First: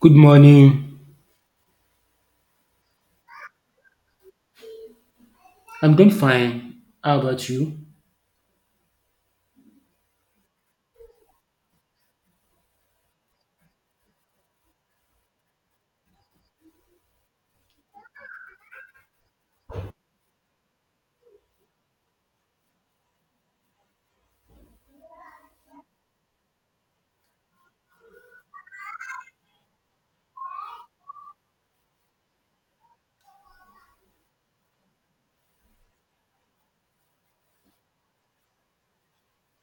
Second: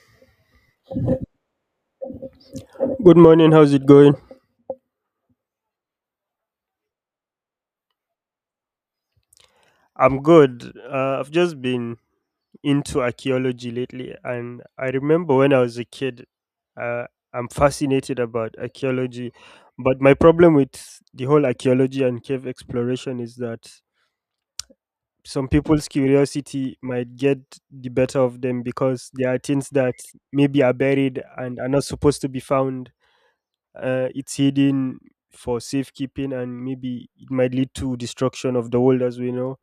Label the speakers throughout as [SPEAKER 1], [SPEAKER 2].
[SPEAKER 1] Good morning.
[SPEAKER 2] Good morning. How's it going?
[SPEAKER 1] I'm doing fine. How about you?
[SPEAKER 2] I'm good. I've just been into archaeology lately, and I remember when I was a kid, uh, I'm fascinated about archaeology. But my problem with the whole archaeology and cave exploration is that some people's curiosity might get the better of them because there are things that maybe are buried and are not supposed to be found, it's hidden for safekeeping and maybe it might lead to destruction of the world as we know,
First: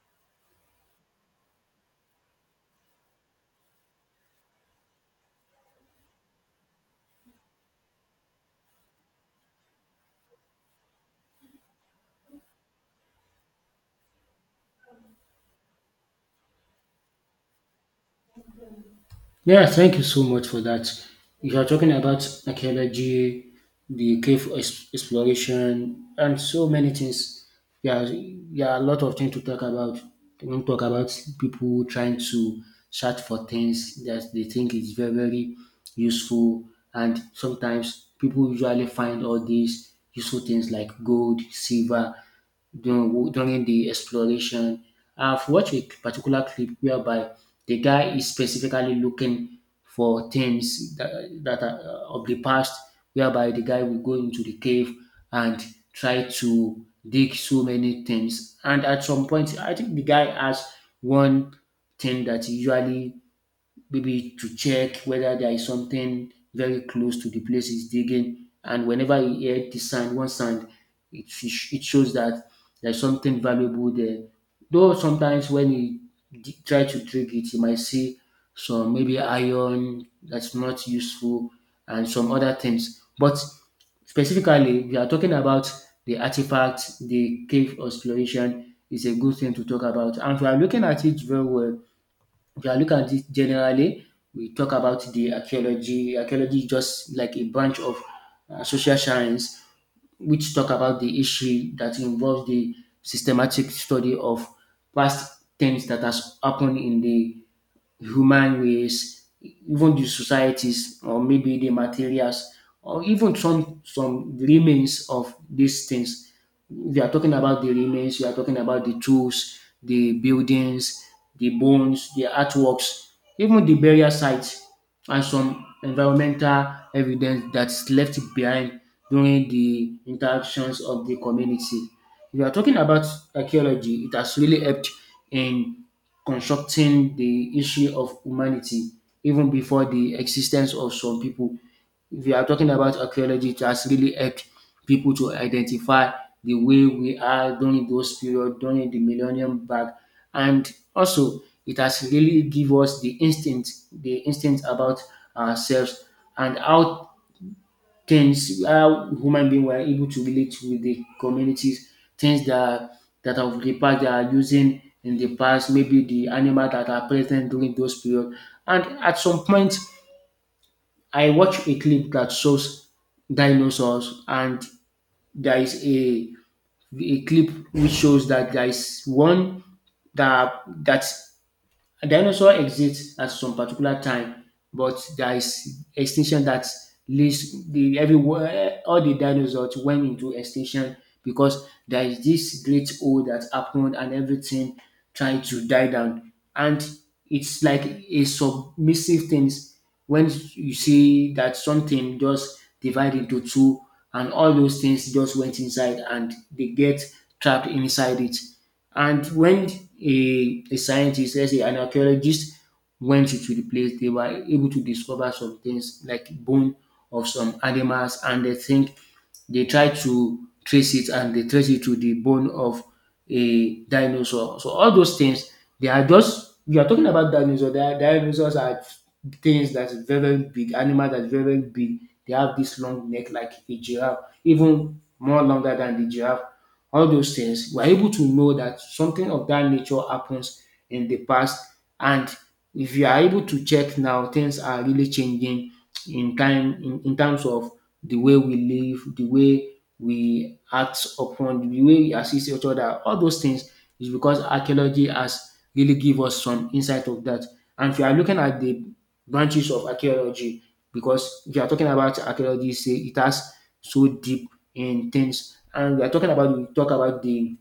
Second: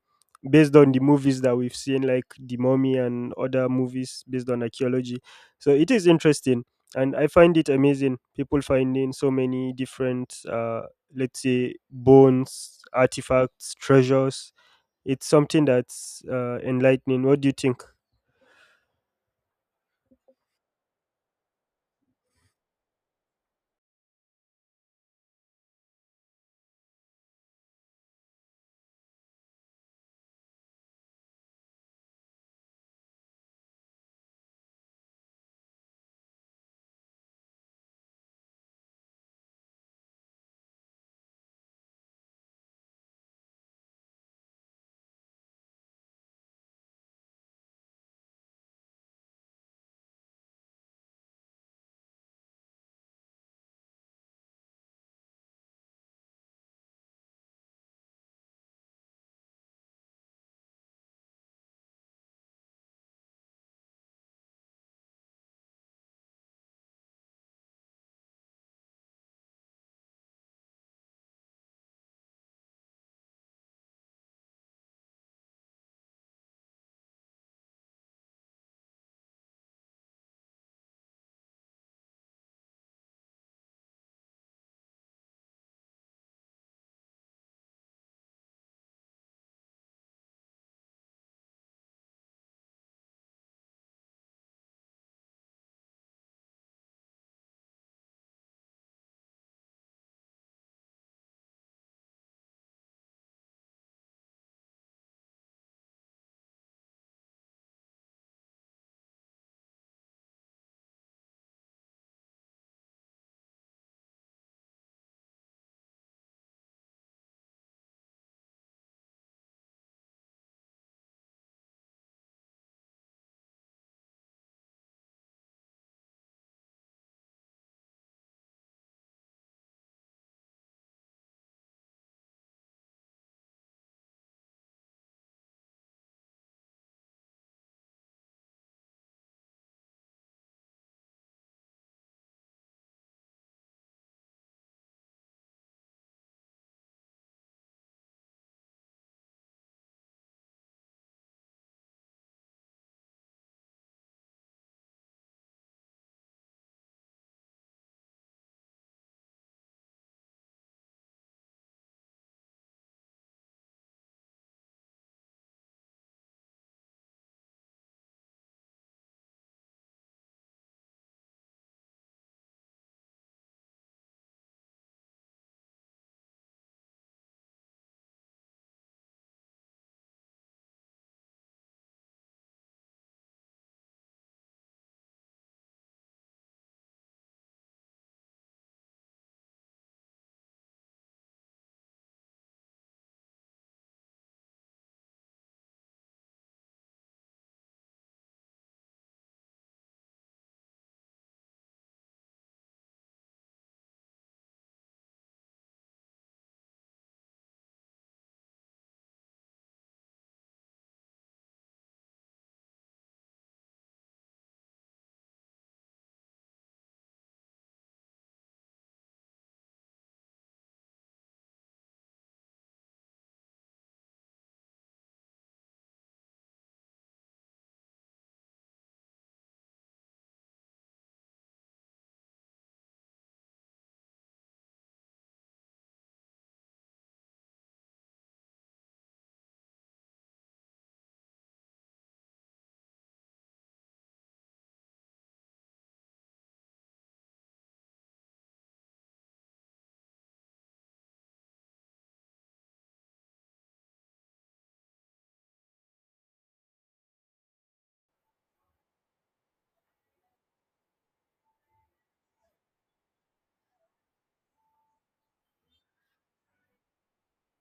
[SPEAKER 2] based on the movies that we've seen like The Mummy and other movies based on archaeology. So it is interesting, and I find it amazing people finding so many different, let's say, bones, artifacts, treasures. It's something that's, enlightening. What do you think?
[SPEAKER 1] Yeah, thank you so much for that. You are talking about archaeology, the exploration, and so many things. Yeah, there are a lot of things to talk about. We don't talk about people trying to search for things that they think is very, very useful. And sometimes people usually find all these useful things like gold, silver, during the exploration. I've watched a particular clip whereby the guy is specifically looking for that are of the past, whereby the guy will go into the cave and try to dig so many things. And at some point, I think the guy has one thing that he usually maybe to check whether there is something very close to the place he's digging. And whenever he heard the sound, one sound, it shows that there's something valuable there. Though sometimes when he try to dig it, he might see some maybe iron that's not useful and some other things. But specifically, we are talking about the artifact, the cave exploration is a good thing to talk about. And if we are looking at it very well, if yeah, look at it generally. We talk about the archaeology. Archaeology is just like a branch of social science, which talk about the issue that involves the systematic study of past things that has happened in the human race, even the societies, or maybe the materials, or even some remains of these things. We are talking about the remains, we are talking about the tools, the buildings, the bones, the artworks, even the burial sites, and some environmental evidence that's left behind during the interactions of the community. If you are talking about archaeology, it has really helped in constructing the issue of humanity even before the existence of some people. If you are talking about archaeology, it has really helped people to identify the way we are during those period, during the millennium back. And also, it has really give us the instinct about ourselves and how things how human being were able to relate with the communities, things that of the past they are using in the past, maybe the animal that are present during those period. And at some point, I watched a clip that shows dinosaurs, and there is a clip which shows that there is one that that a dinosaur exists at some particular time, but there is extinction that leads the everywhere all the dinosaurs went into extinction because there is this great hole that happened and everything tried to die down. And it's like a submissive things when you see that something just divide into two and all those things just went inside and they get trapped inside it. And when a scientist, let's say an archaeologist, went into the place, they were able to discover some things like bone of some animals, and they think they try to trace it and they trace it to the bone of a dinosaur. So all those things, they are just you are talking about dinosaurs. They are, dinosaurs are things that's very, very big, animal that's very, very big. They have this long neck like a giraffe, even more longer than the giraffe all those things, we're able to know that something of that nature happens in the past. And if you are able to check now, things are really changing in time in terms of the way we live, the way we act upon, the way we assist each other, all those things is because archaeology has really give us some insight of that. And if you are looking at the branches of archaeology, because if you are talking about archaeology, say it has so deep in things and we talk about the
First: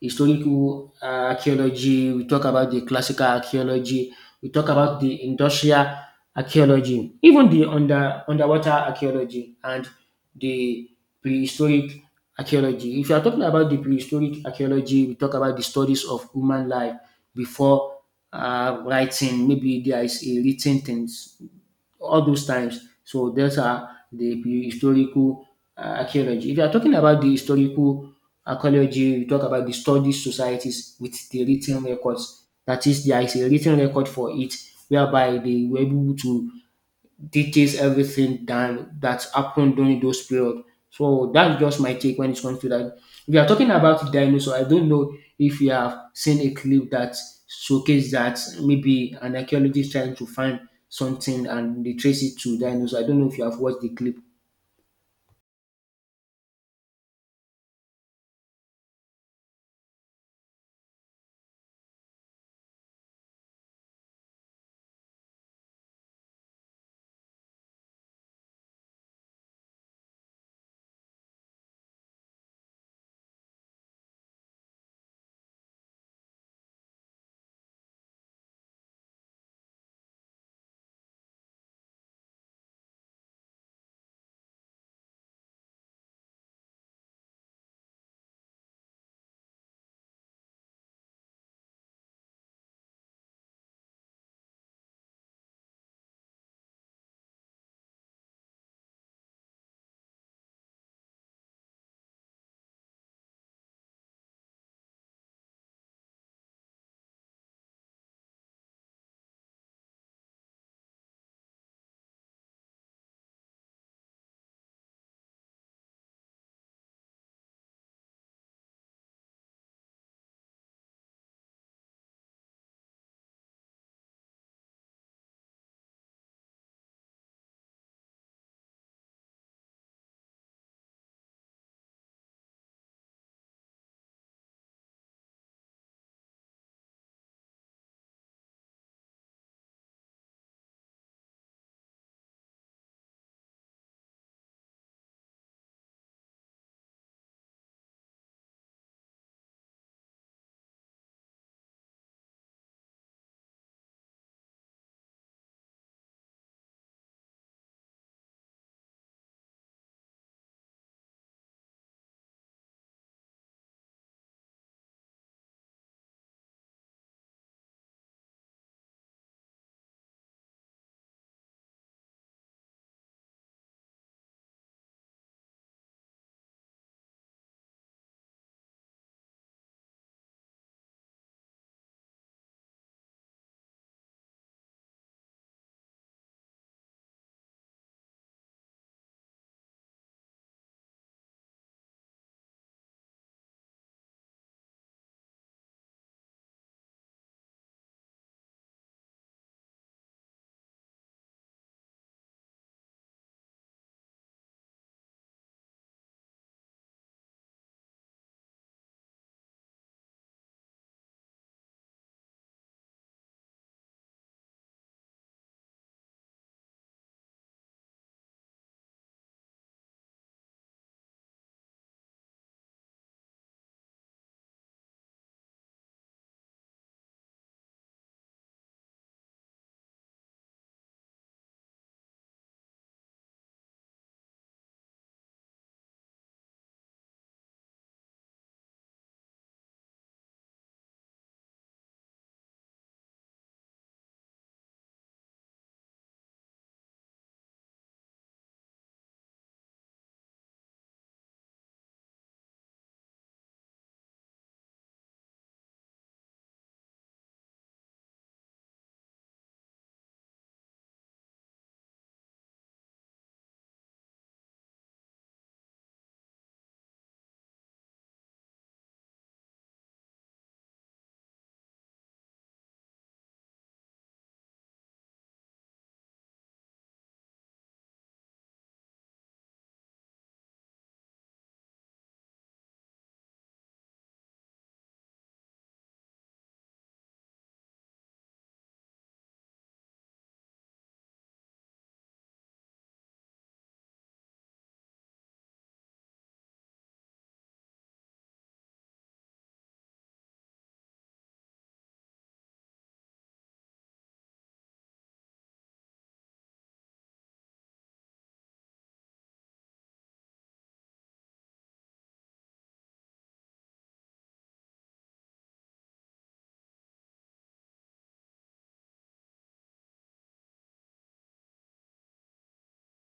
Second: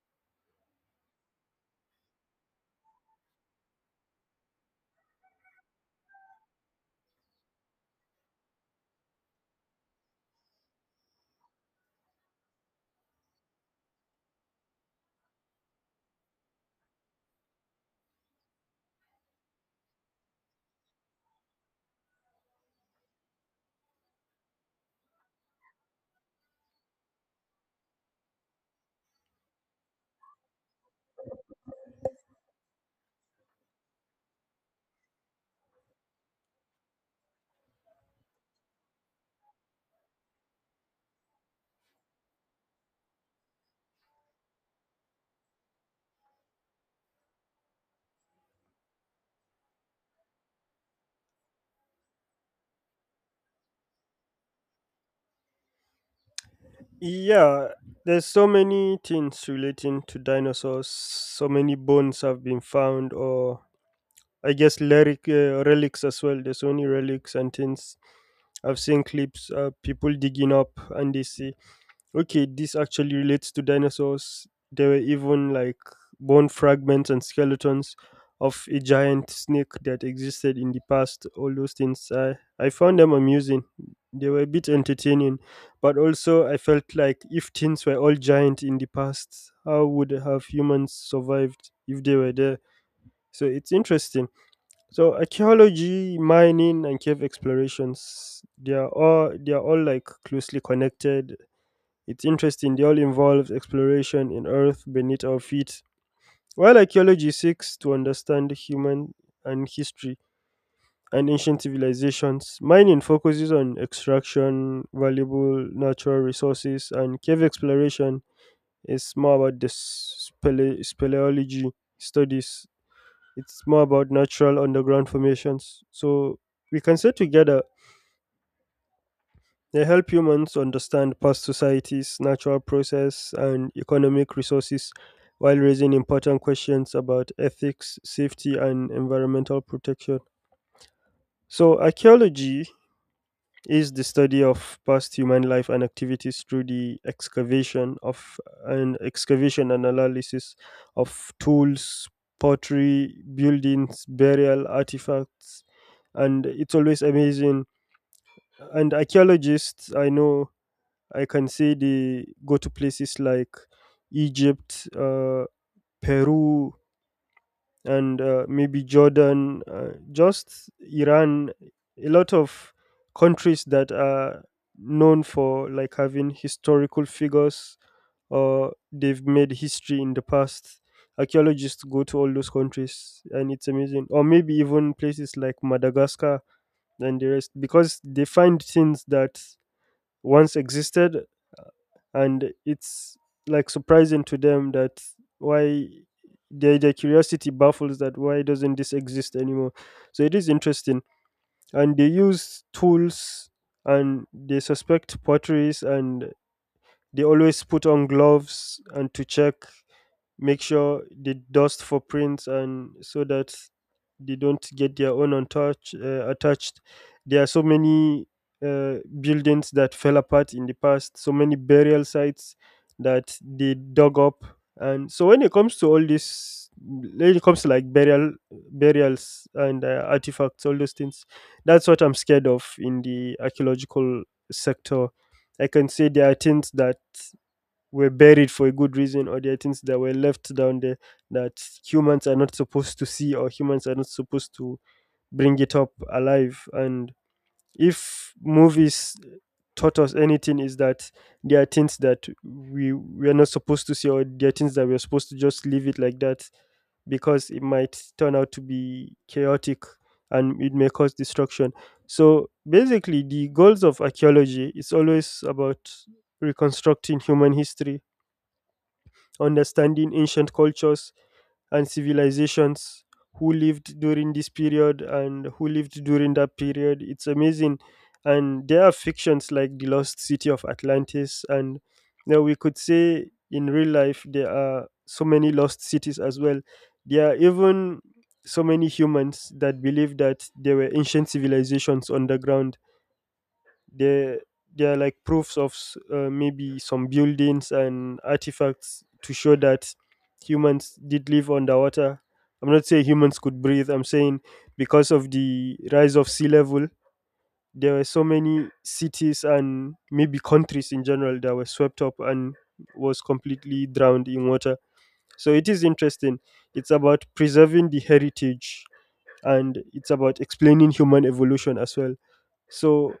[SPEAKER 1] historical archaeology, we talk about the classical archaeology, we talk about the industrial archaeology, even the underwater archaeology and the prehistoric archaeology. If you are talking about the prehistoric archaeology, we talk about the studies of human life before writing. Maybe there is a written things all those times. So those are the historical archaeology. If you are talking about the historical archaeology, you talk about the study societies with the written records. That is, there is a written record for it, whereby they were able to details everything than that happened during those period. So that's just my take when it comes to that. We are talking about dinosaur. I don't know if you have seen a clip that showcase that maybe an archaeologist trying to find something and they trace it to dinosaur. I don't know if you have watched the clip.
[SPEAKER 2] Yeah, there's so many things relating to dinosaurs. So many bones have been found, or I guess lyric, relics as well. There's only relics and things. I've seen clips of people digging up and they see, okay, this actually relates to dinosaurs. There were even like bone fragments and skeletons of a giant snake that existed in the past. All those things, I found them amusing. They were a bit entertaining, but also I felt like if things were all giant in the past, how would have humans survived if they were there? So it's interesting. So archaeology, mining, and cave explorations—they are all like closely connected. It's interesting, they all involve exploration in earth beneath our feet. While archaeology seeks to understand human and history and ancient civilizations, mining focuses on extraction, valuable natural resources, and cave exploration is more about the speleology studies. It's more about natural underground formations. So we can say together they help humans understand past societies, natural process, and economic resources while raising important questions about ethics, safety, and environmental protection. So, archaeology is the study of past human life and activities through the excavation and analysis of tools, pottery, buildings, burial artifacts, and it's always amazing. And archaeologists, I know, I can say they go to places like Egypt, Peru, and maybe Jordan, just Iran, a lot of countries that are known for like having historical figures or they've made history in the past. Archaeologists go to all those countries and it's amazing. Or maybe even places like Madagascar and the rest because they find things that once existed, and it's like surprising to them that why their curiosity baffles, that why doesn't this exist anymore. So it is interesting, and they use tools, and they suspect potteries, and they always put on gloves and to check, make sure they dust for prints and so that they don't get their own attached. There are so many, uh, buildings that fell apart in the past, so many burial sites that they dug up. And so when it comes to all this, when it comes to like burial, burials and artifacts, all those things, that's what I'm scared of in the archaeological sector. I can say there are things that were buried for a good reason, or there are things that were left down there that humans are not supposed to see, or humans are not supposed to bring it up alive. And if movies taught us anything is that there are things that we are not supposed to see, or there are things that we are supposed to just leave it like that because it might turn out to be chaotic and it may cause destruction. So basically the goals of archaeology is always about reconstructing human history, understanding ancient cultures and civilizations, who lived during this period and who lived during that period. It's amazing. And there are fictions like The Lost City of Atlantis. And now we could say in real life, there are so many lost cities as well. There are even so many humans that believe that there were ancient civilizations underground. They they are like proofs of maybe some buildings and artifacts to show that humans did live underwater. I'm not saying humans could breathe, I'm saying because of the rise of sea level, there were so many cities and maybe countries in general that were swept up and was completely drowned in water. So it is interesting. It's about preserving the heritage, and it's about explaining human evolution as well. So,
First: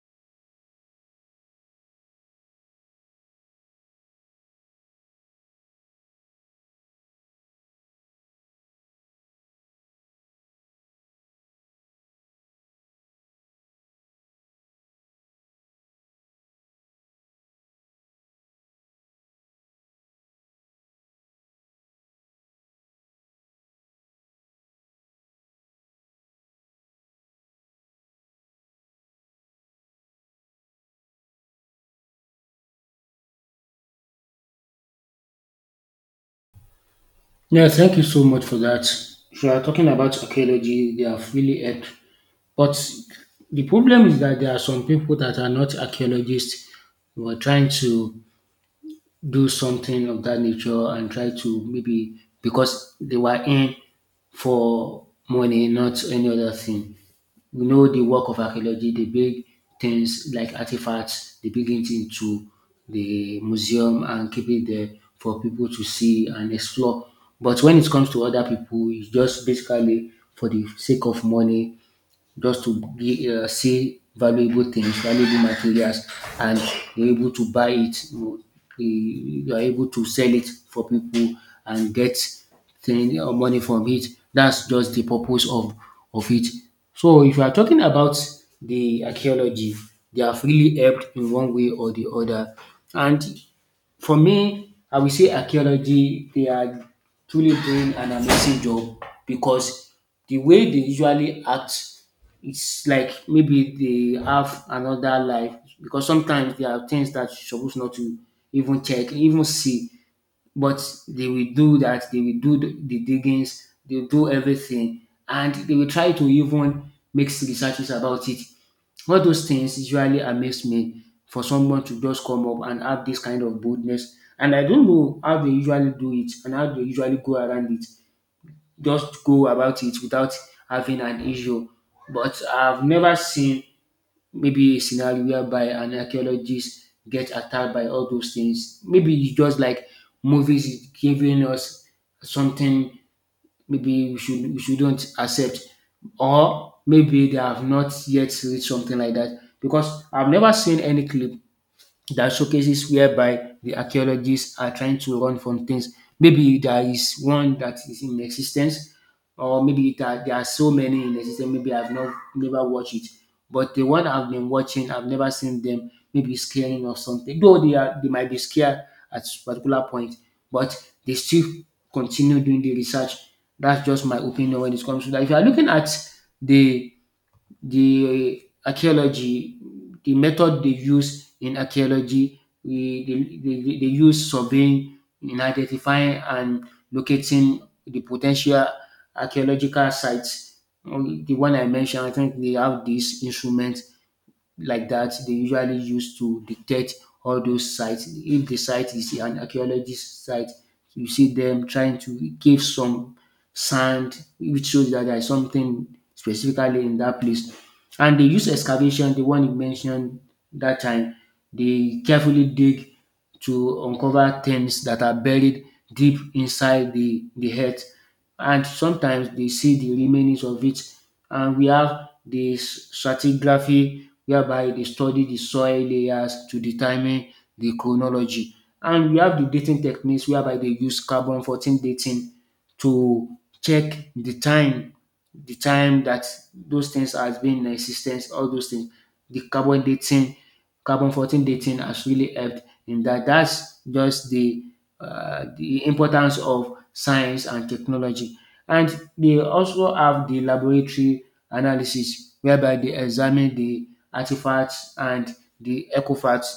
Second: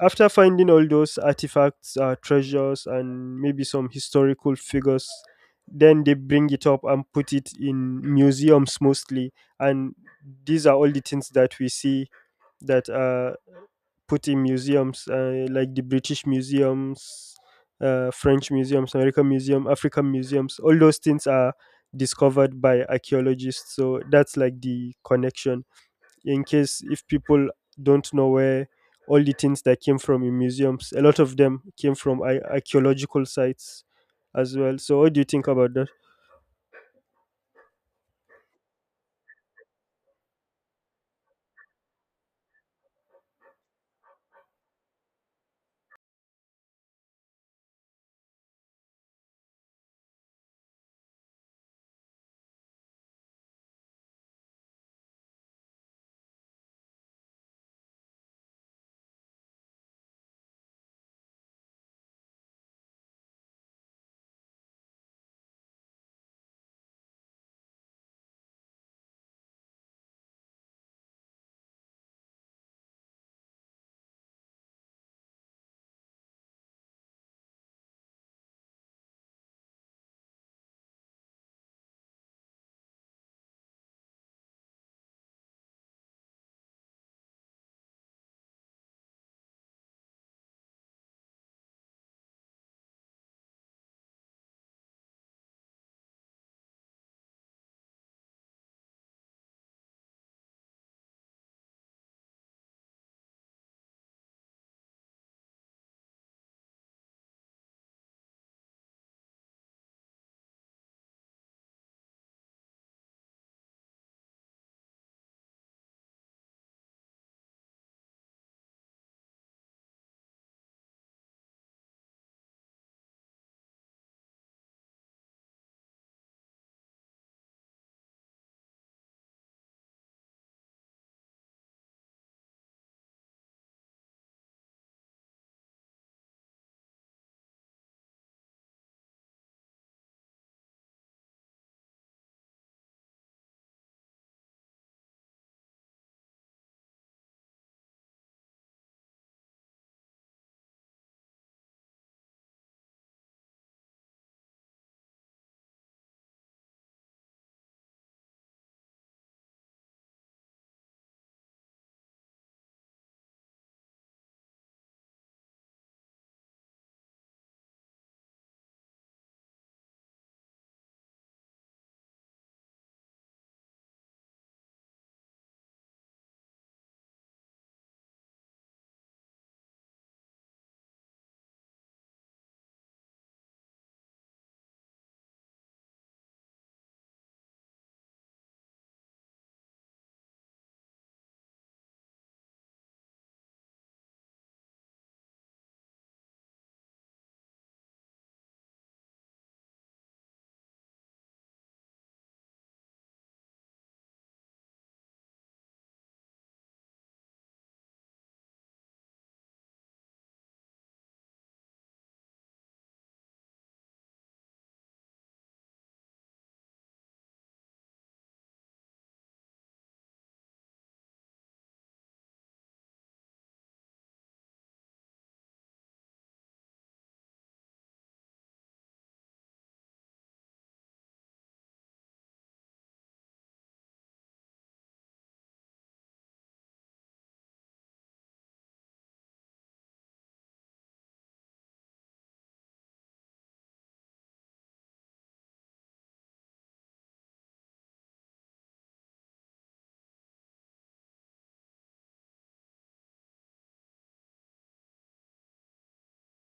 [SPEAKER 2] after finding all those artifacts, treasures, and maybe some historical figures, then they bring it up and put it in museums mostly. And these are all the things that we see that are put in museums, like the British museums, French museums, American museum, African museums. All those things are discovered by archaeologists. So that's like the connection, in case if people don't know where all the things that came from in museums, a lot of them came from archaeological sites as well. So what do you think about that?
[SPEAKER 1] Yeah, thank you so much for that. If you are talking about archaeology, they have really helped. But the problem is that there are some people that are not archaeologists who are trying to do something of that nature and try to maybe because they were in for money, not any other thing. We know the work of archaeology, the big things like artifacts, they bring it into the museum and keep it there for people to see and explore. But when it comes to other people, it's just basically for the sake of money just to be, see valuable things, valuable materials, and you're able to buy it. You are able to sell it for people and get thing or money from it. That's just the purpose of it. So if you are talking about the archaeology, they have really helped in one way or the other. And for me, I will say archaeology, they are truly doing an amazing job because the way they usually act it's like maybe they have another life because sometimes there are things that you're supposed not to even check, even see. But they will do that, they will do the diggings, they'll do everything, and they will try to even make researches about it. All those things usually amaze me for someone to just come up and have this kind of boldness. And I don't know how they usually do it and how they usually go around it just go about it without having an issue. But I've never seen maybe a scenario whereby an archaeologist gets attacked by all those things. Maybe it's just like movies is giving us something maybe we should we shouldn't accept, or maybe they have not yet read something like that because I've never seen any clip that showcases whereby the archaeologists are trying to run from things. Maybe there is one that is in existence, or there are so many in existence. Maybe I've not never watched it, but the one I've been watching, I've never seen them. Maybe scaring or something. Though they are, they might be scared at particular point, but they still continue doing the research. That's just my opinion when it comes to that. If you are looking at the the archaeology, the method they use in archaeology, they they use surveying in identifying and locating the potential archaeological sites. The one I mentioned, I think they have this instrument like that they usually use to detect all those sites. If the site is an archaeologist site, you see them trying to give some sand, which shows that there is something specifically in that place. And they use excavation, the one you mentioned that time. They carefully dig to uncover things that are buried deep inside the earth. And sometimes they see the remains of it. And we have the stratigraphy whereby they study the soil layers to determine the chronology. And we have the dating techniques whereby they use carbon 14 dating to check the time that those things has been in existence, all those things. The carbon dating, carbon 14 dating has really helped in that. That's just the importance of science and technology. And they also have the laboratory analysis whereby they examine the artifacts and the EcoFacts.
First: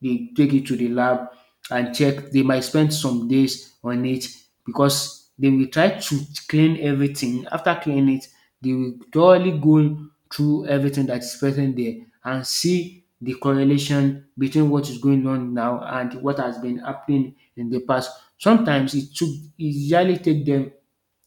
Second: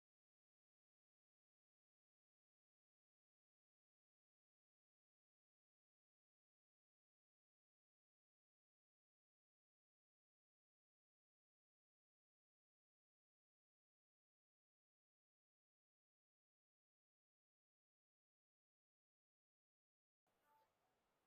[SPEAKER 1] They take it to the lab and check. They might spend some days on it because they will try to clean everything. After cleaning it, they will thoroughly go through everything that is present there and see the correlation between what is going on now and what has been happening in the past. Sometimes it usually take them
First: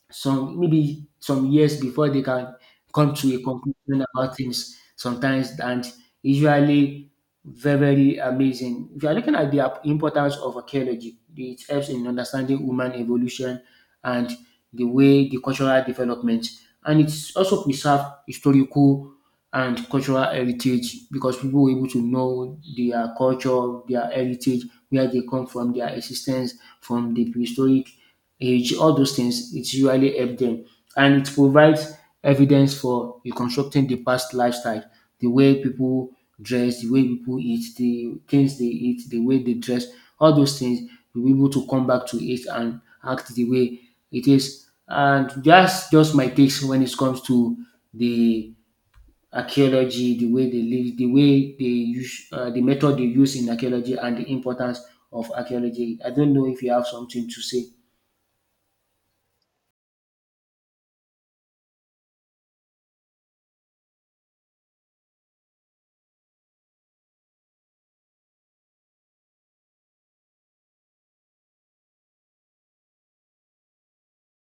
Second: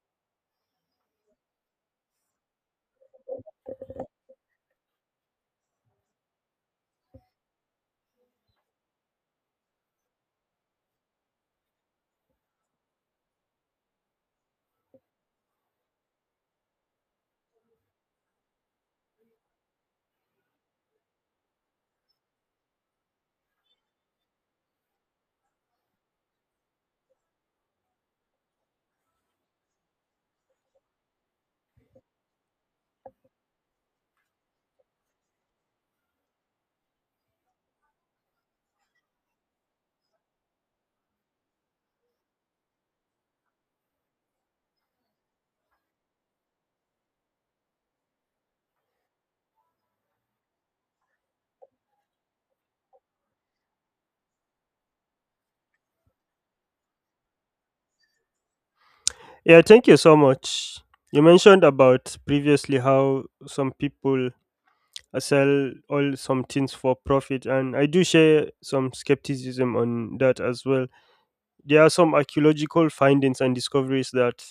[SPEAKER 1] some maybe some years before they can come to a conclusion about things sometimes and usually very very amazing if you are looking at the importance of archaeology. It helps in understanding human evolution and the way the cultural development, and it's also preserve historical and cultural heritage because people were able to know their culture, their heritage, where they come from, their existence from the prehistoric age. All those things, it usually help them. And it provides evidence for reconstructing the past lifestyle, the way people dress, the way people eat, the things they eat, the way they dress, all those things, you'll be able to come back to it and act the way it is. And that's just my takes when it comes to the archaeology, the way they live, the way they use, the method they use in archaeology, and the importance of archaeology. I don't know if you have something to say.
[SPEAKER 2] Yeah, thank you so much. You mentioned about previously how some people I sell all some things for profit, and I do share some skepticism on that as well. There are some archaeological findings and discoveries that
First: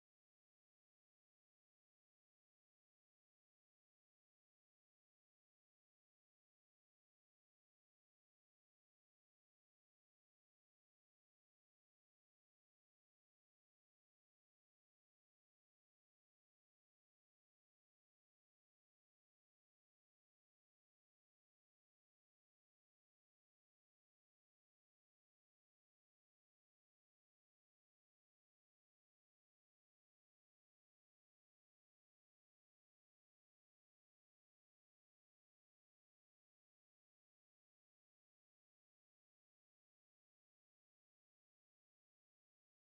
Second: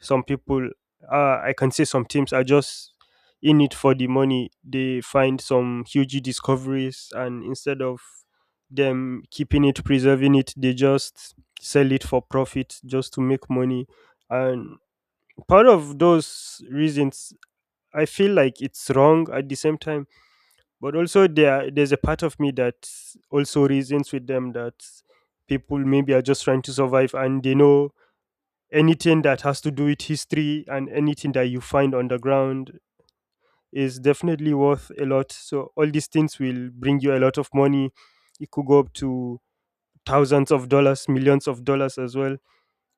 [SPEAKER 2] some people, I can say, some teams are just in it for the money. They find some huge discoveries, and instead of them keeping it, preserving it, they just sell it for profit just to make money. And part of those reasons, I feel like it's wrong at the same time, but also there's a part of me that also reasons with them that people maybe are just trying to survive, and they know anything that has to do with history and anything that you find on the ground is definitely worth a lot. So all these things will bring you a lot of money. It could go up to thousands of dollars, millions of dollars as well.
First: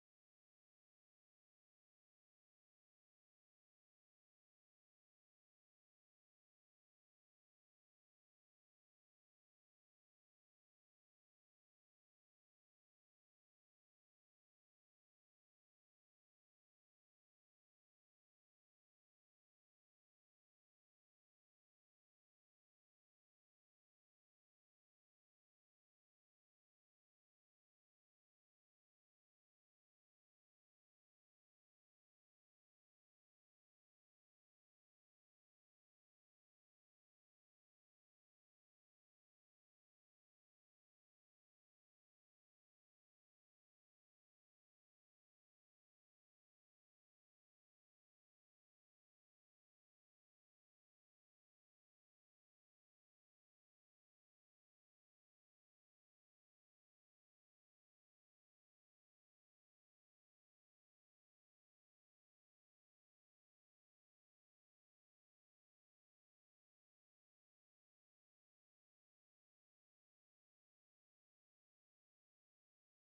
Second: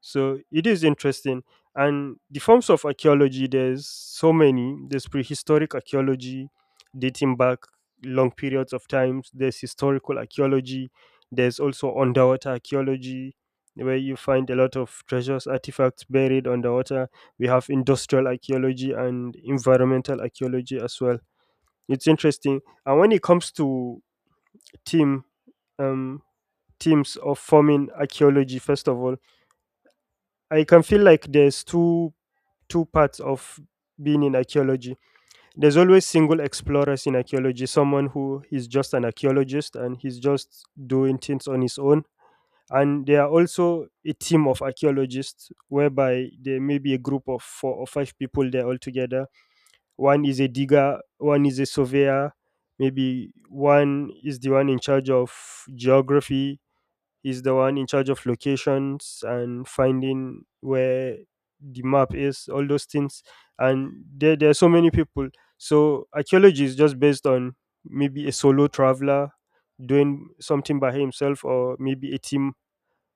[SPEAKER 2] So it is interesting. And the forms of archaeology, there's so many. There's prehistoric archaeology dating back long periods of times, there's historical archaeology, there's also underwater archaeology, where you find a lot of treasures, artifacts buried underwater. We have industrial archaeology and environmental archaeology as well. It's interesting. And when it comes to team, um, teams of forming archaeology, first of all, I can feel like there's two parts of being in archaeology. There's always single explorers in archaeology, someone who is just an archaeologist and he's just doing things on his own. And there are also a team of archaeologists whereby there may be a group of four or five people there all together. One is a digger, one is a surveyor, maybe one is the one in charge of geography, he's the one in charge of locations and finding where the map is, all those things. And there are so many people. So archaeology is just based on maybe a solo traveler doing something by himself, or maybe a team,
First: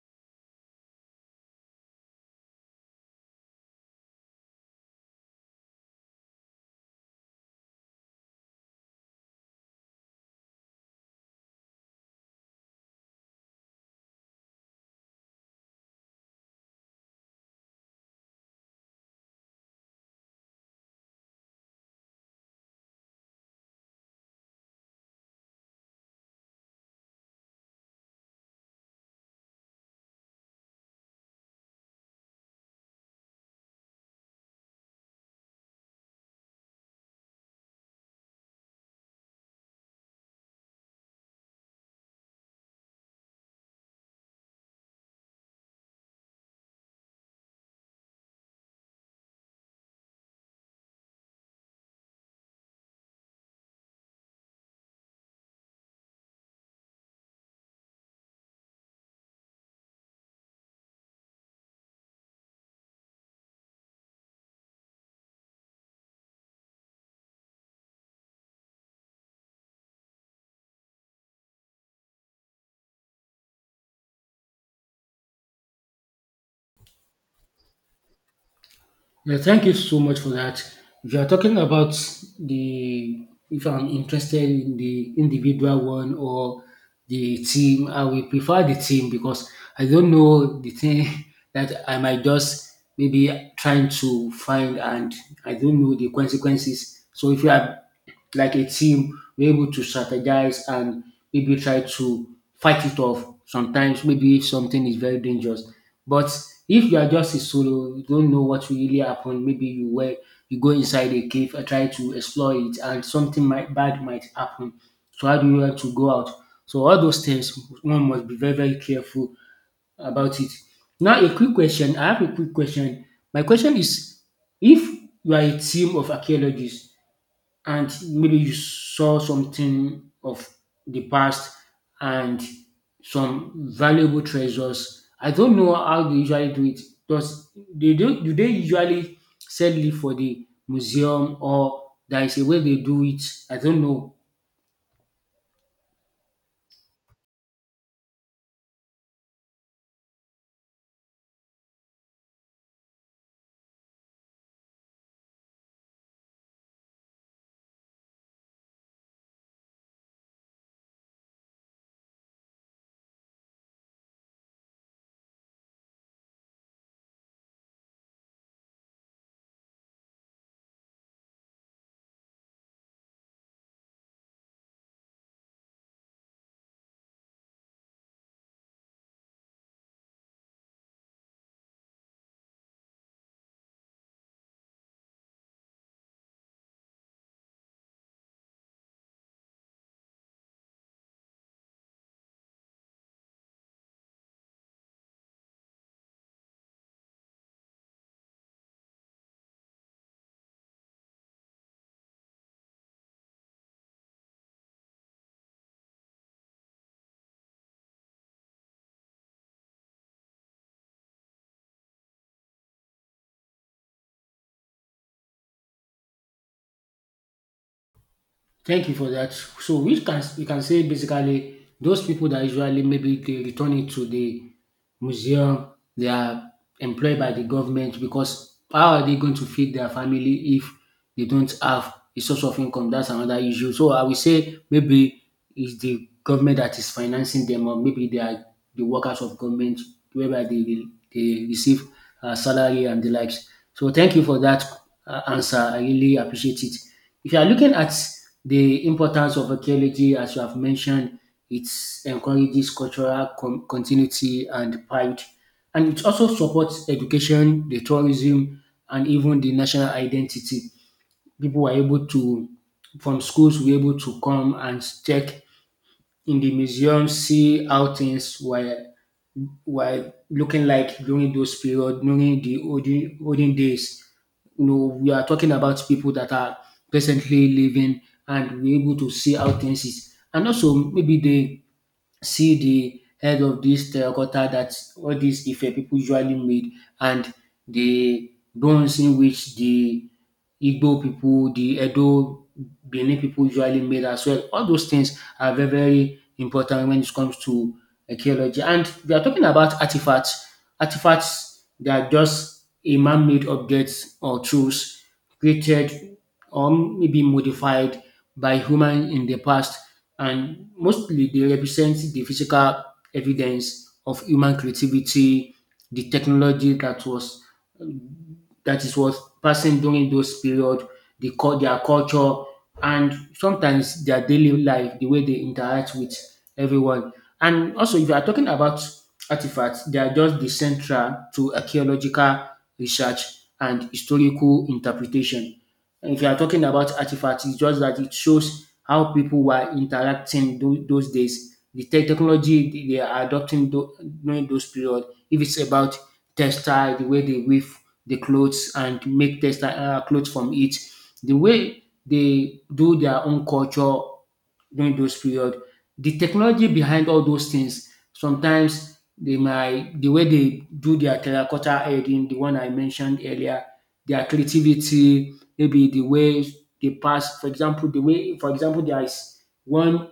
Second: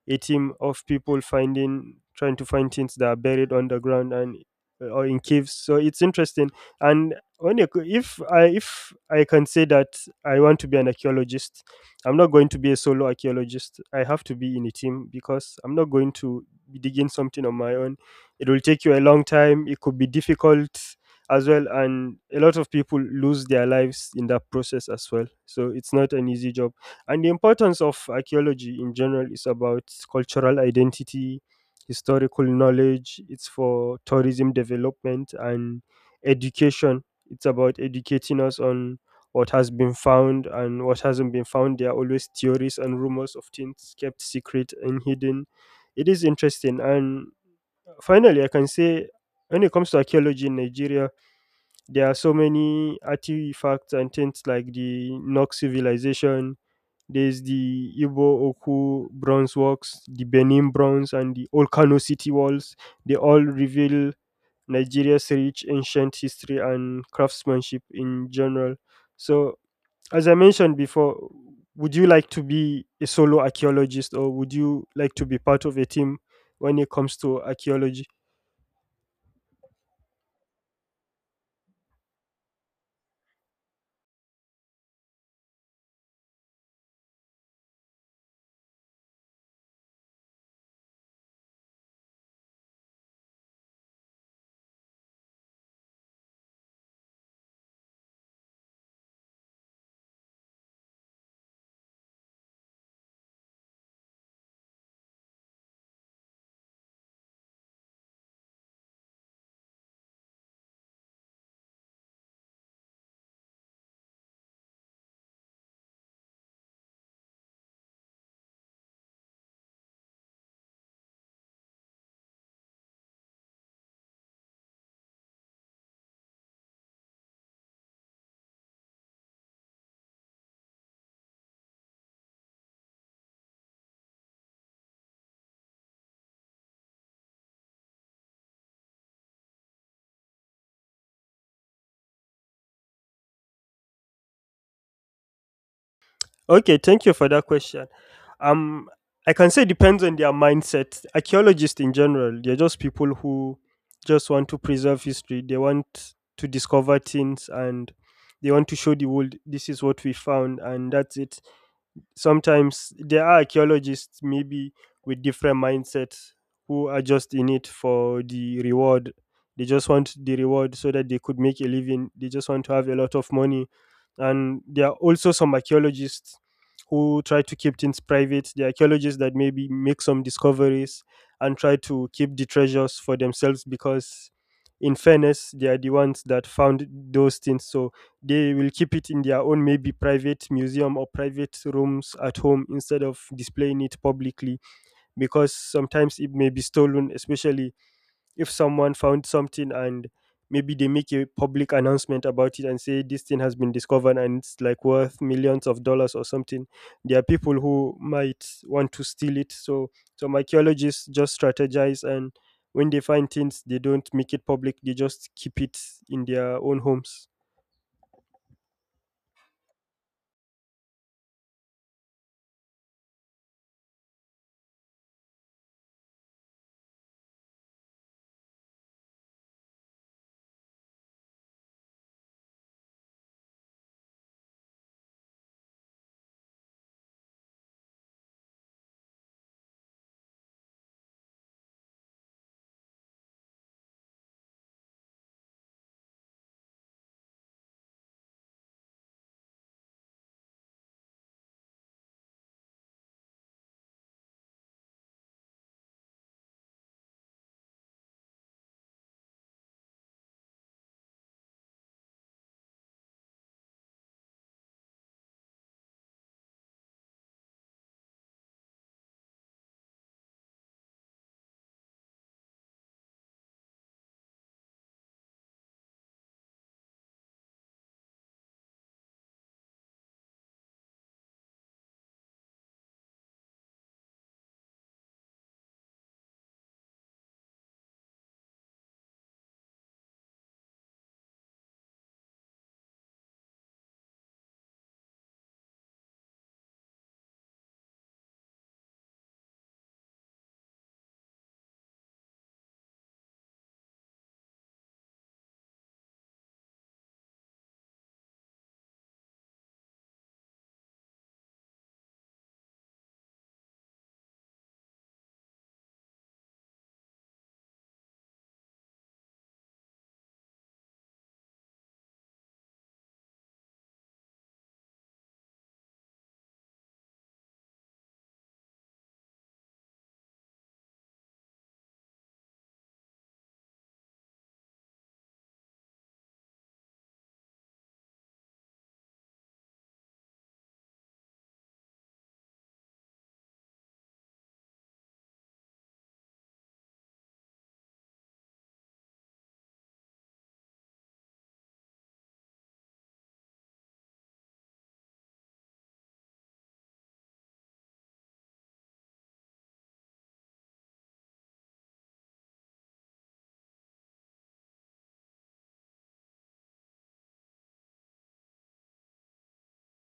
[SPEAKER 2] a team of people finding, trying to find things that are buried underground and, or in caves. So it's interesting. And when you, if I can say that I want to be an archaeologist, I'm not going to be a solo archaeologist, I have to be in a team because I'm not going to be digging something on my own. It will take you a long time, it could be difficult as well, and a lot of people lose their lives in that process as well. So it's not an easy job. And the importance of archaeology in general is about cultural identity, historical knowledge, it's for tourism development and education. It's about educating us on what has been found and what hasn't been found. There are always theories and rumors of things kept secret and hidden. It is interesting. And finally, I can say when it comes to archaeology in Nigeria, there are so many artifacts and things like the Nok civilization, there's the Igbo Oku bronze works, the Benin bronze, and the old Kano city walls. They all reveal Nigeria's rich ancient history and craftsmanship in general. So, as I mentioned before, would you like to be a solo archaeologist or would you like to be part of a team when it comes to archaeology?
[SPEAKER 1] Yeah, thank you so much for that. If you are talking about the if I'm interested in the individual one or the team, I will prefer the team because I don't know the thing that I might just maybe trying to find, and I don't know the consequences. So if you are like a team, we're able to strategize and maybe try to fight it off sometimes, maybe if something is very dangerous. But if you are just a solo, you don't know what will really happen. Maybe you go inside a cave and try to explore it, and something might bad might happen. So how do you want to go out? So all those things, one must be very very careful about it. Now, a quick question. I have a quick question. My question is, if you are a team of archaeologists and maybe you saw something of the past and some valuable treasures, I don't know how they usually do it. Do they usually sell it for the museum, or there is a way they do it? I don't know.
[SPEAKER 2] Okay, thank you for that question. Um, I can say depends on their mindset. Archaeologists in general, they're just people who just want to preserve history. They want to discover things and they want to show the world this is what we found and that's it. Sometimes there are archaeologists maybe with different mindsets who are just in it for the reward. They just want the reward so that they could make a living, they just want to have a lot of money. And there are also some archaeologists who try to keep things private, the archaeologists that maybe make some discoveries and try to keep the treasures for themselves because in fairness they are the ones that found those things. So they will keep it in their own maybe private museum or private rooms at home instead of displaying it publicly, because sometimes it may be stolen, especially if someone found something and maybe they make a public announcement about it and say this thing has been discovered and it's like worth millions of dollars or something. There are people who might want to steal it. So some archaeologists just strategize, and when they find things they don't make it public, they just keep it in their own homes.
[SPEAKER 1] Thank you for that. So we can say basically those people that usually maybe they return it to the museum, they are employed by the government, because how are they going to feed their family if they don't have a source of income? That's another issue. So I will say maybe it's the government that is financing them, or maybe they are the workers of government whereby they receive salary and the likes. So thank you for that answer. I really appreciate it. If you are looking at the importance of archaeology, as you have mentioned, it encourages cultural continuity and pride, and it also supports education, the tourism, and even the national identity. People were able to, from schools, were able to come and check in the museum, see how things were looking like during those period, during the olden, olden days. You know, we are talking about people that are presently living, and we're able to see how things is. And also maybe they see the head of this terracotta that all these Ife people usually made, and the bronze in which the Igbo people, the Edo, Benin people usually made as well. All those things are very, very important when it comes to archaeology. And we are talking about artifacts. Artifacts, they are just a man-made objects or tools created or maybe modified by human in the past, and mostly they represent the physical evidence of human creativity, the technology that was that is was passing during those period, the their culture, and sometimes their daily life, the way they interact with everyone. And also, if you are talking about artifacts, they are just the central to archaeological research and historical interpretation. And if you are talking about artifacts, it's just that it shows how people were interacting those days, the technology they are adopting during those period. If it's about textile, the way they weave the clothes and make textile clothes from it, the way they do their own culture during those period. The technology behind all those things, sometimes they might the way they do their terracotta heading, the one I mentioned earlier, their creativity, maybe the way they pass. For example, the way, for example, there is one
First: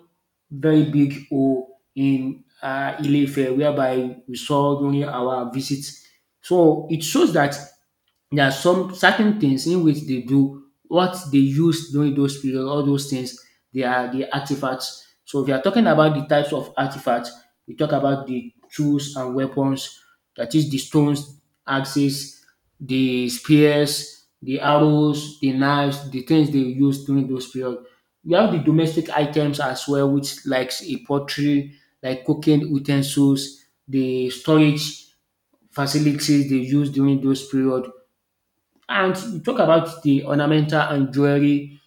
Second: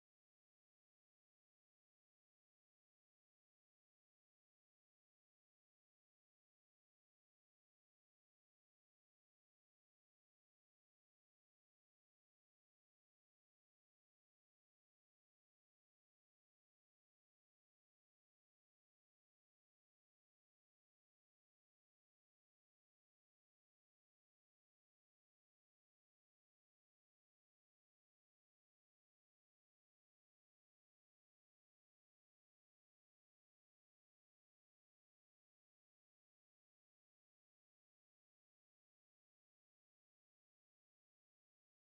[SPEAKER 1] very big hole in Ilefe whereby we saw during our visit. So it shows that there are some certain things in which they do what they use during those period. All those things, they are the artifacts. So if you are talking about the types of artifacts, we talk about the tools and weapons, that is the stones, axes, the spears, the arrows, the knives, the things they use during those period. We have the domestic items as well, which likes a pottery, like cooking utensils, the storage facilities they use during those period. And you talk about the ornamental and jewelry,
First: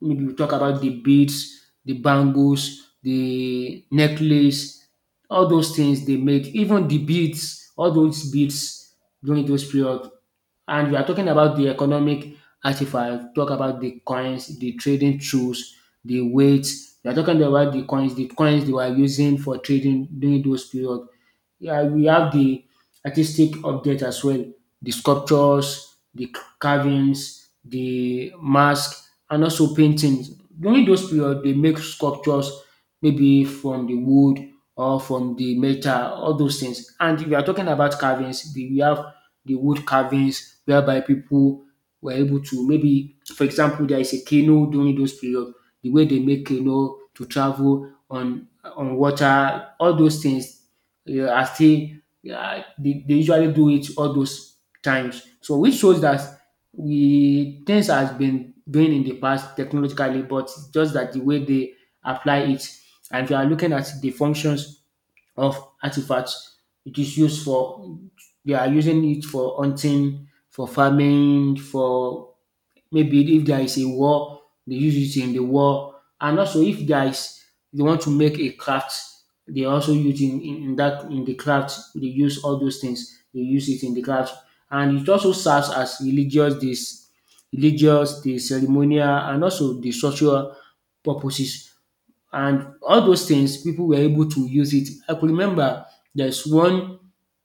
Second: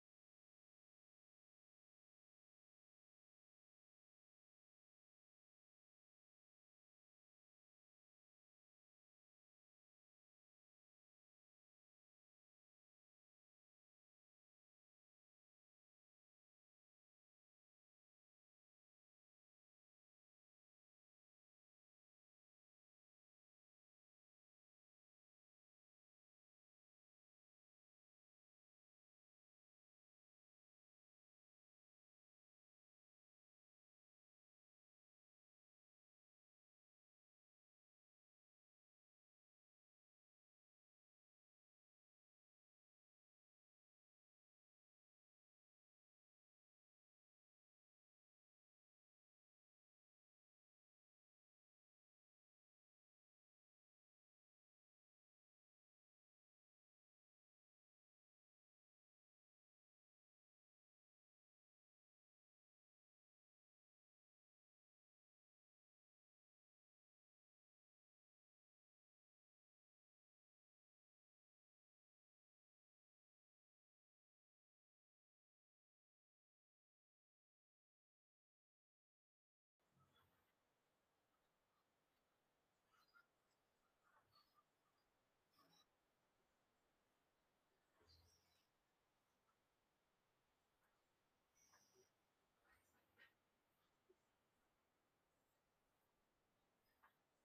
[SPEAKER 1] maybe we talk about the beads, the bangles, the necklace, all those things they made, even the beads, all those beads during those period. And we are talking about the economic artifact, talk about the coins, the trading tools, the weights. We are talking about the coins they were using for trading during those period. Yeah, we have the artistic update as well, the sculptures, the carvings, the mask, and also paintings. During those period, they make sculptures maybe from the wood or from the metal, all those things. And if you are talking about carvings, we have the wood carvings whereby people were able to maybe, for example, there is a canoe during those period, the way they make canoe to travel on water, all those things. Yeah, I still yeah, they usually do it all those times. So which shows that we things has been doing in the past technologically, but it's just that the way they apply it. And if you are looking at the functions of artifacts, it is used for they are using it for hunting, for farming, for maybe if there is a war, they use it in the war. And also if there is they want to make a craft, they also use in that in the craft, they use all those things, they use it in the craft. And it also serves as religious, the ceremonial and also the social purposes, and all those things people were able to use it. I could remember there's one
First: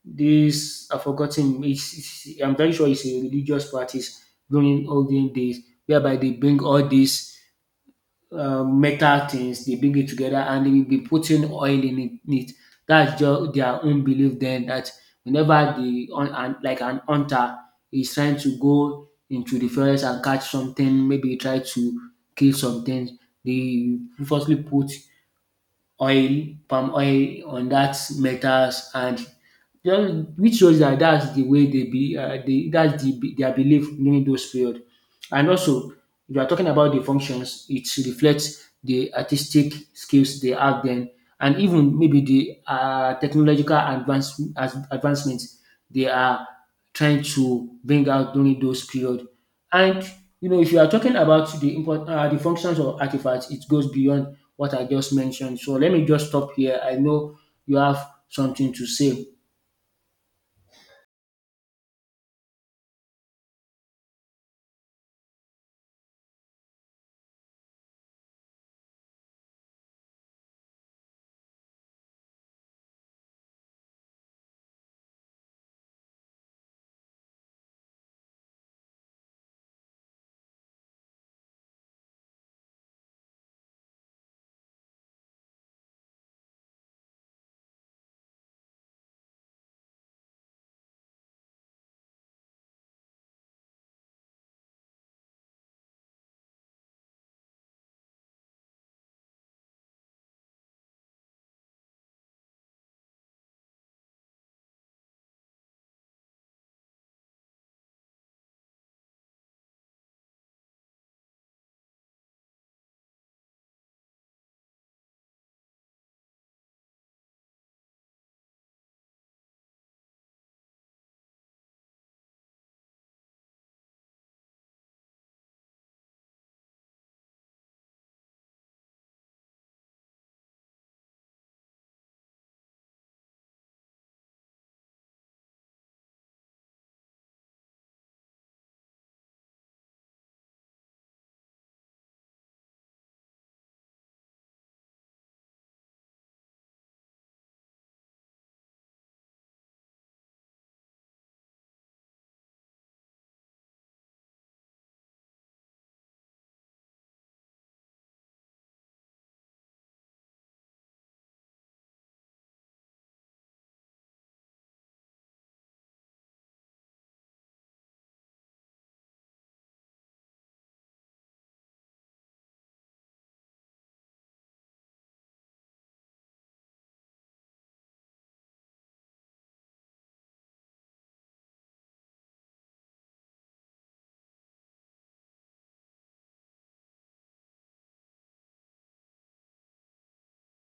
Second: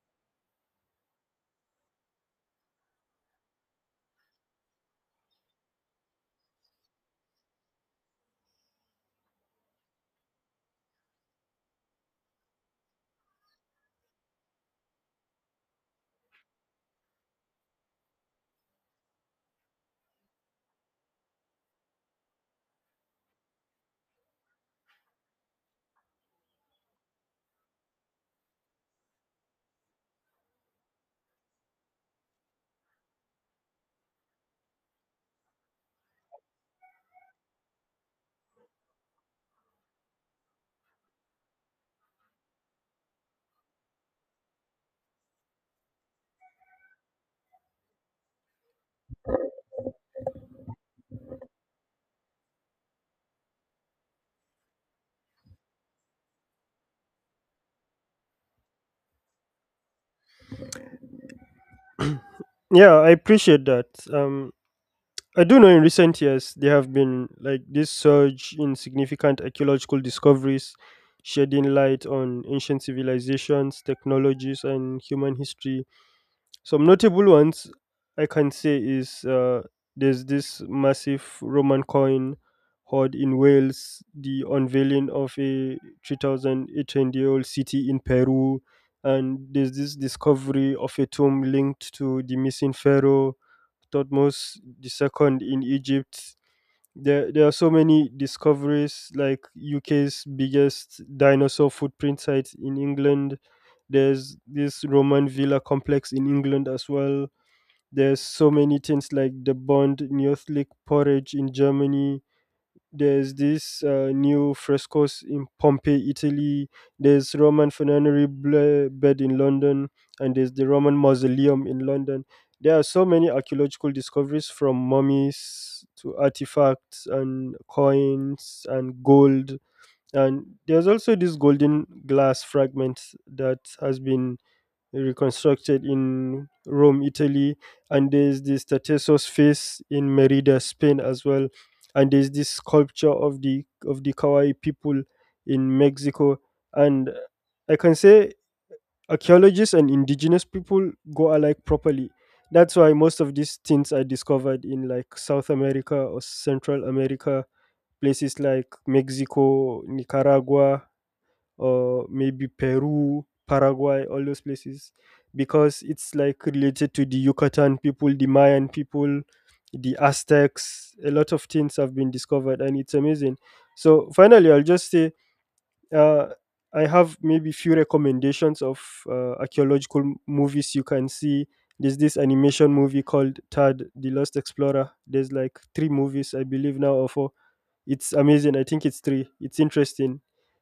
[SPEAKER 1] this I've forgotten. I'm very sure it's a religious practice during olden days, whereby they bring all these metal things, they bring it together, and they will be putting oil in it. That's just their own belief. Then that whenever the on and like an hunter is trying to go into the forest and catch something, maybe try to kill something, they firstly put oil, palm oil on that metals and just which shows that that's the way they be they that's the their belief during those period. And also if you are talking about the functions, it reflects the artistic skills they have then, and even maybe the technological advancements they are trying to bring out during those period. And you know, if you are talking about the import the functions of artifacts, it goes beyond what I just mentioned. So let me just stop here. I know you have something to say.
[SPEAKER 2] Yeah, I appreciate that. Um, I do know in recent years there have been like this surge in significant archaeological discoveries, shedding light on ancient civilizations, technologies, and human history. Some notable ones I can say is, there's this massive Roman coin hoard in Wales, the unveiling of a 3,800 year old city in Peru, and there's this discovery of a tomb linked to the missing pharaoh Thutmose II in Egypt. There are so many discoveries, like UK's biggest dinosaur footprint site in England. There's this Roman villa complex in England as well. There's so many things like the Bond Neolithic porridge in Germany, there's this, new frescoes in Pompeii, Italy, there's Roman funerary bed in London, and there's the Roman mausoleum in London. There are so many archaeological discoveries, from mummies to artifacts and coins and gold. And there's also this golden glass fragment that has been reconstructed in Rome, Italy, and there's the Statue's face in Merida, Spain as well, and there's this sculpture of the Kawai people in Mexico. And I can say archaeologists and indigenous people go alike properly. That's why most of these things are discovered in like South America or Central America, places like Mexico, Nicaragua, or maybe Peru, Paraguay, all those places, because it's like related to the Yucatan people, the Mayan people, the Aztecs. A lot of things have been discovered, and it's amazing. So finally, I'll just say, uh, I have maybe few recommendations of, archaeological movies you can see. There's this animation movie called Tad the Lost Explorer. There's like three movies, I believe now, or four. It's amazing. I think it's three. It's interesting.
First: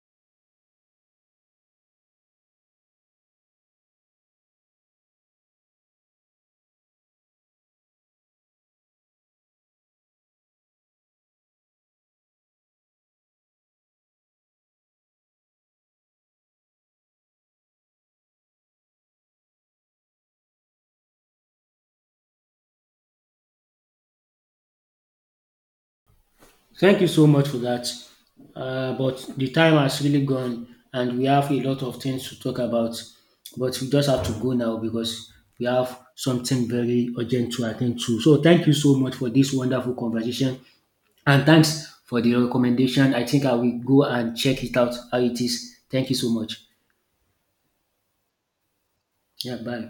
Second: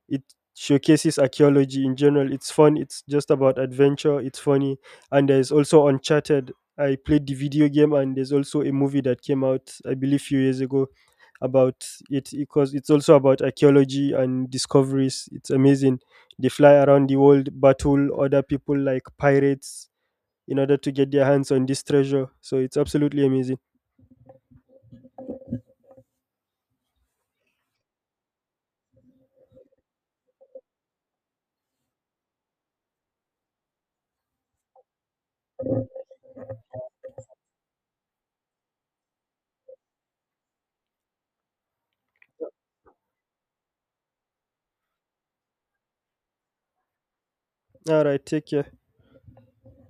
[SPEAKER 2] It showcases archaeology in general. It's fun. It's just about adventure. It's funny. And there's also Uncharted. I played the video game, and there's also a movie that came out, I believe, few years ago about it, because it's also about archaeology and discoveries. It's amazing. They fly around the world, battle other people like pirates in order to get their hands on this treasure. So it's absolutely amazing.
[SPEAKER 1] Thank you so much for that. But the time has really gone, and we have a lot of things to talk about. But we just have to go now because we have something very urgent to attend to. So thank you so much for this wonderful conversation, and thanks for the recommendation. I think I will go and check it out how it is. Thank you so much.
[SPEAKER 2] All right, take care.
[SPEAKER 1] Yeah, bye.